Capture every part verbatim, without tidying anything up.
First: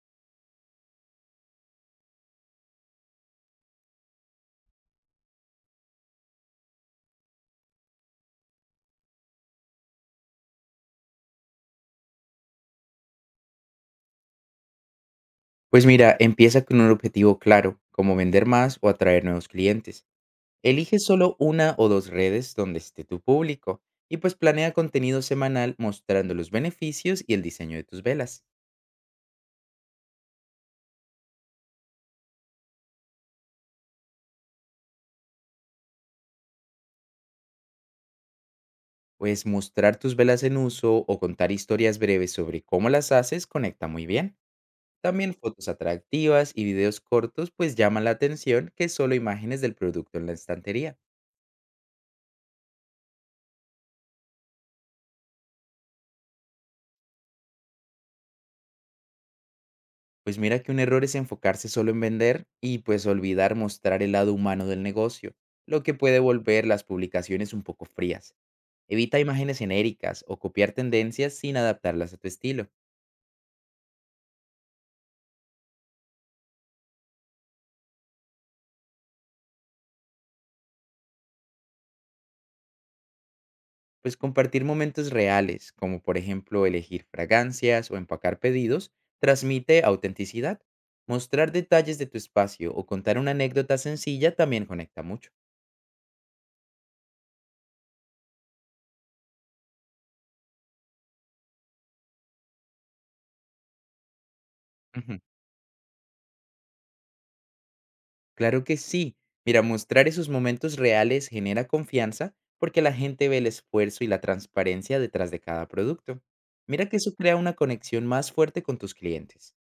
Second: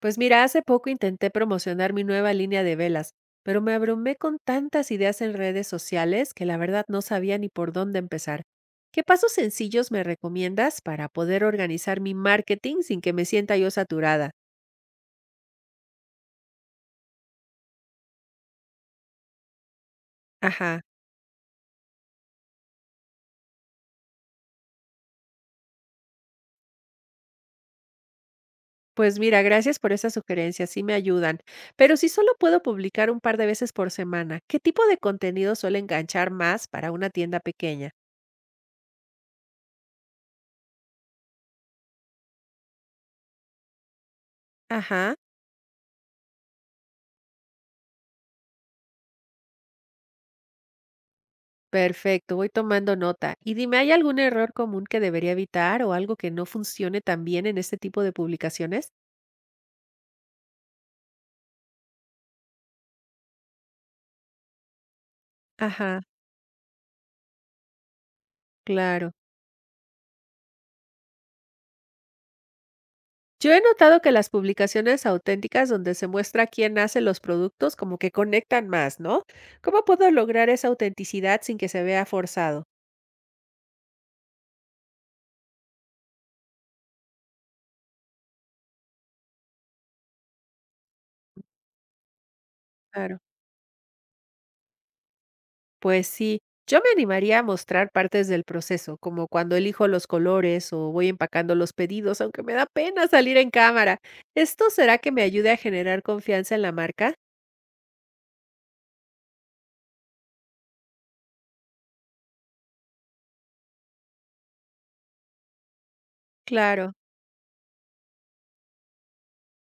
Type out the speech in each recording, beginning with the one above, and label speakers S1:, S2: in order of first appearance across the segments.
S1: Pues mira, hace poco intenté promocionar mi nueva línea de velas, pero me abrumé con tantas ideas en redes sociales que la verdad no sabía ni por dónde empezar. ¿Qué pasos sencillos me recomiendas para poder organizar mi marketing sin que me sienta yo saturada?
S2: Pues mira, empieza con un objetivo claro, como vender más o atraer nuevos clientes.
S1: Ajá.
S2: Elige solo una o dos redes donde esté tu público y pues planea contenido semanal mostrando los beneficios y el diseño de tus velas.
S1: Pues mira, gracias por esas sugerencias, sí me ayudan. Pero si solo puedo publicar un par de veces por semana, ¿qué tipo de contenido suele enganchar más para una tienda pequeña?
S2: Pues mostrar tus velas en uso o contar historias breves sobre cómo las haces conecta muy bien.
S1: Ajá.
S2: También fotos atractivas y videos cortos pues llaman la atención que solo imágenes del producto en la estantería.
S1: Perfecto, voy tomando nota. Y dime, ¿hay algún error común que debería evitar o algo que no funcione tan bien en este tipo de publicaciones?
S2: Pues mira que un error es enfocarse solo en vender y pues olvidar mostrar el lado humano del negocio, lo que
S1: Ajá,
S2: puede volver las publicaciones un poco frías.
S1: claro.
S2: Evita imágenes genéricas o copiar tendencias sin adaptarlas a tu estilo.
S1: Yo he notado que las publicaciones auténticas donde se muestra quién hace los productos como que conectan más, ¿no? ¿Cómo puedo lograr esa autenticidad sin que se vea forzado?
S2: Pues compartir momentos reales, como por ejemplo elegir fragancias o empacar pedidos, transmite autenticidad. Mostrar detalles de tu espacio o
S1: Claro.
S2: contar una anécdota sencilla también conecta mucho.
S1: Pues sí, yo me animaría a mostrar partes del proceso, como cuando elijo los colores o voy empacando los pedidos, aunque me da pena salir en cámara. ¿Esto será que
S2: Ujú.
S1: me ayude a generar confianza en la marca?
S2: Claro que sí. Mira, mostrar esos momentos reales genera confianza porque la gente ve el esfuerzo y la transparencia detrás de cada producto. Mira
S1: Claro,
S2: que eso crea una conexión más fuerte con tus clientes.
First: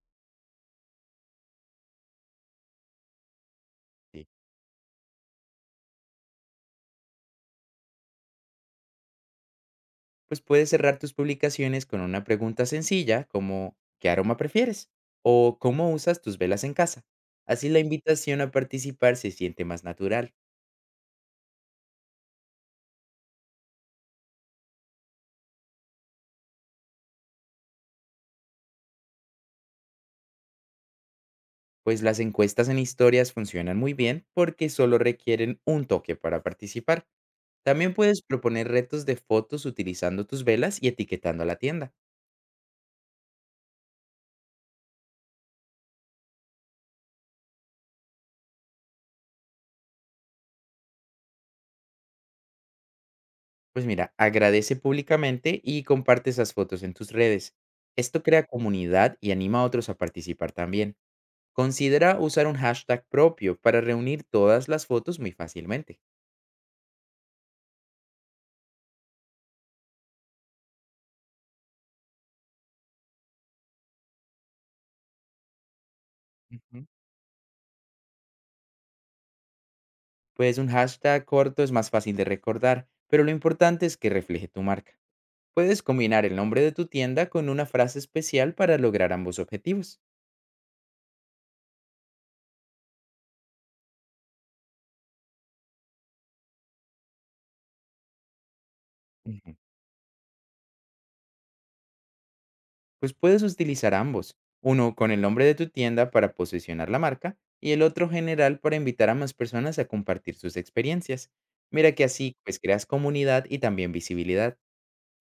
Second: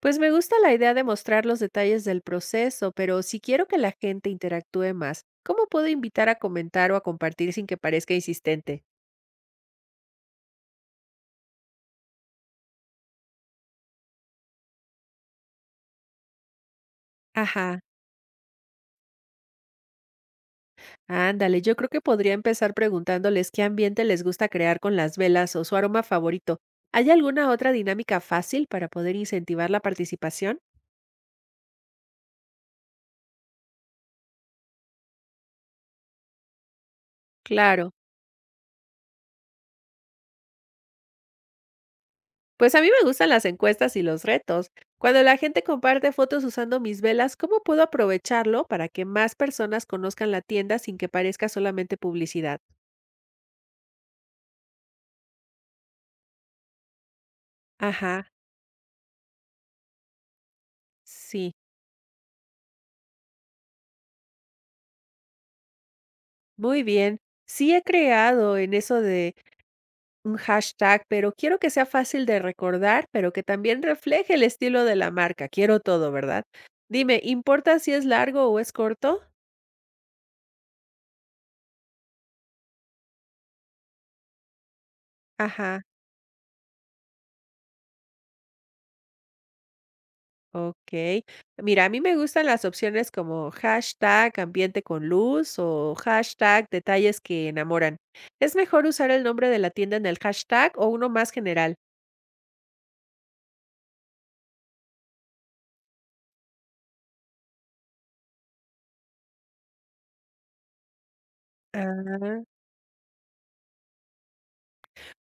S1: pues me gusta la idea de mostrar los detalles del proceso, pero si quiero que la
S2: ¿Sí?
S1: gente interactúe más, ¿cómo puedo invitar a comentar o a compartir sin que parezca insistente?
S2: Pues puedes cerrar tus publicaciones con una pregunta sencilla como ¿qué aroma prefieres? O ¿cómo usas tus velas en casa? Así
S1: Ajá.
S2: la invitación a participar se siente más natural,
S1: Ándale, yo creo que podría empezar preguntándoles qué ambiente les gusta crear con las velas o su aroma favorito. ¿Hay alguna otra dinámica fácil para poder incentivar la participación?
S2: pues las encuestas en historias funcionan muy bien porque solo requieren un toque para participar.
S1: Claro,
S2: También puedes proponer retos de fotos utilizando tus velas y etiquetando a la tienda.
S1: pues a mí me gustan las encuestas y los retos. Cuando la gente comparte fotos usando mis velas, ¿cómo puedo aprovecharlo para que más personas conozcan la tienda sin que parezca solamente publicidad?
S2: Pues mira, agradece públicamente y comparte esas fotos en tus redes. Esto
S1: Ajá,
S2: crea comunidad y anima a otros a participar también.
S1: sí,
S2: Considera usar un hashtag propio para reunir todas las fotos muy fácilmente.
S1: muy bien. Sí he creado en eso de un hashtag, pero quiero que sea fácil de recordar, pero que también refleje el estilo de la marca. Quiero todo, ¿verdad?
S2: Ujú.
S1: Dime, ¿importa si es largo o es corto?
S2: Pues un hashtag corto es más fácil de recordar, pero lo importante es que refleje tu marca.
S1: Ajá,
S2: Puedes combinar el nombre de tu tienda con una frase especial para lograr ambos objetivos.
S1: ok. Mira, a mí me gustan las opciones como hashtag ambiente con luz o hashtag detalles que enamoran. ¿Es mejor usar el nombre
S2: Ujú.
S1: de la tienda en el hashtag o uno más general?
S2: Pues puedes utilizar ambos, uno con el nombre de tu tienda para posicionar la marca y el otro general para invitar a más personas a compartir sus experiencias. Mira que así
S1: Ah.
S2: pues creas comunidad y también visibilidad.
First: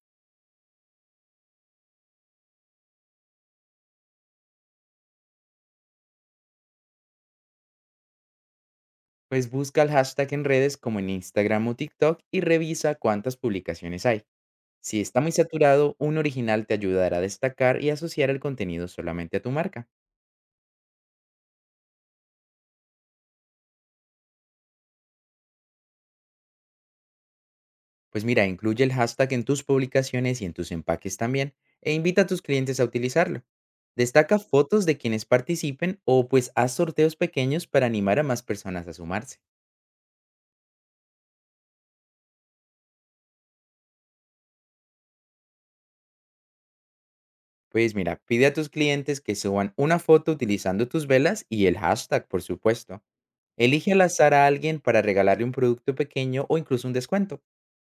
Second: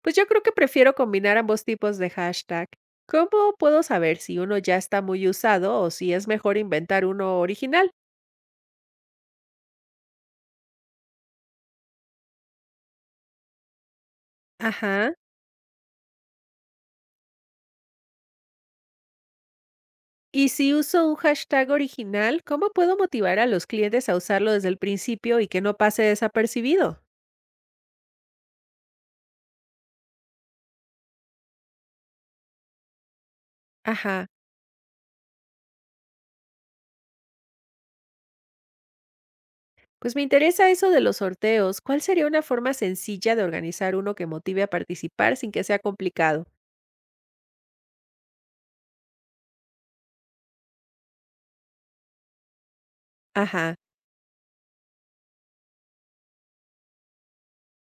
S1: Pues yo creo que prefiero combinar ambos tipos de hashtag. ¿Cómo puedo saber si uno ya está muy usado o si es mejor inventar uno original?
S2: Pues busca el hashtag en redes como en Instagram o TikTok y revisa cuántas publicaciones hay. Si
S1: Ajá.
S2: está muy saturado, un original te ayudará a destacar y asociar el contenido solamente a tu marca.
S1: Y si uso un hashtag original, ¿cómo puedo motivar a los clientes a usarlo desde el principio y que no pase desapercibido?
S2: Pues mira, incluye el hashtag en tus publicaciones y en tus empaques también, e invita a tus clientes a utilizarlo.
S1: Ajá.
S2: Destaca fotos de quienes participen o pues haz sorteos pequeños para animar a más personas a sumarse.
S1: Pues me interesa eso de los sorteos. ¿Cuál sería una forma sencilla de organizar uno que motive a participar sin que sea complicado?
S2: Pues mira, pide a tus clientes que suban una foto utilizando tus velas y el hashtag, por supuesto.
S1: Ajá.
S2: Elige al azar a alguien para regalarle un producto pequeño o incluso un descuento.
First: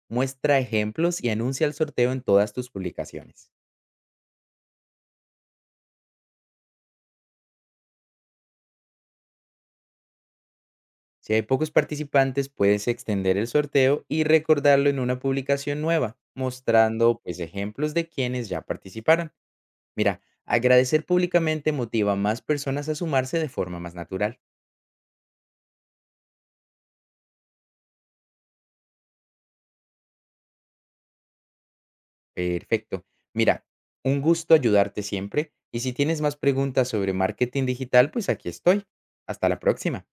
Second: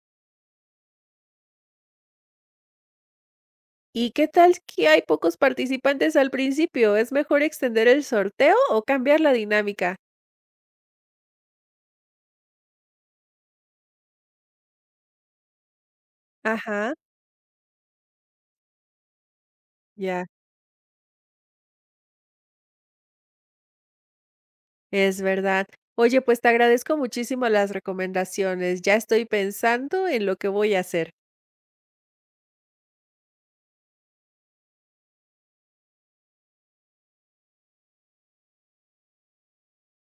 S2: Muestra ejemplos y anuncia el sorteo en todas tus publicaciones.
S1: ¿Y qué tal que hay pocos participantes al principio? ¿Es mejor extender el sorteo o cambiar la dinámica?
S2: Si hay pocos participantes, puedes extender el sorteo y recordarlo en una publicación nueva,
S1: Ajá,
S2: mostrando pues ejemplos de quienes ya participaron. Mira,
S1: ya,
S2: agradecer públicamente motiva a más personas a sumarse de forma más natural.
S1: es verdad. Oye, pues te agradezco muchísimo las recomendaciones. Ya estoy pensando en lo que voy a hacer.
S2: Perfecto. Mira, un gusto ayudarte siempre y si tienes más preguntas sobre marketing digital, pues aquí estoy. Hasta la próxima.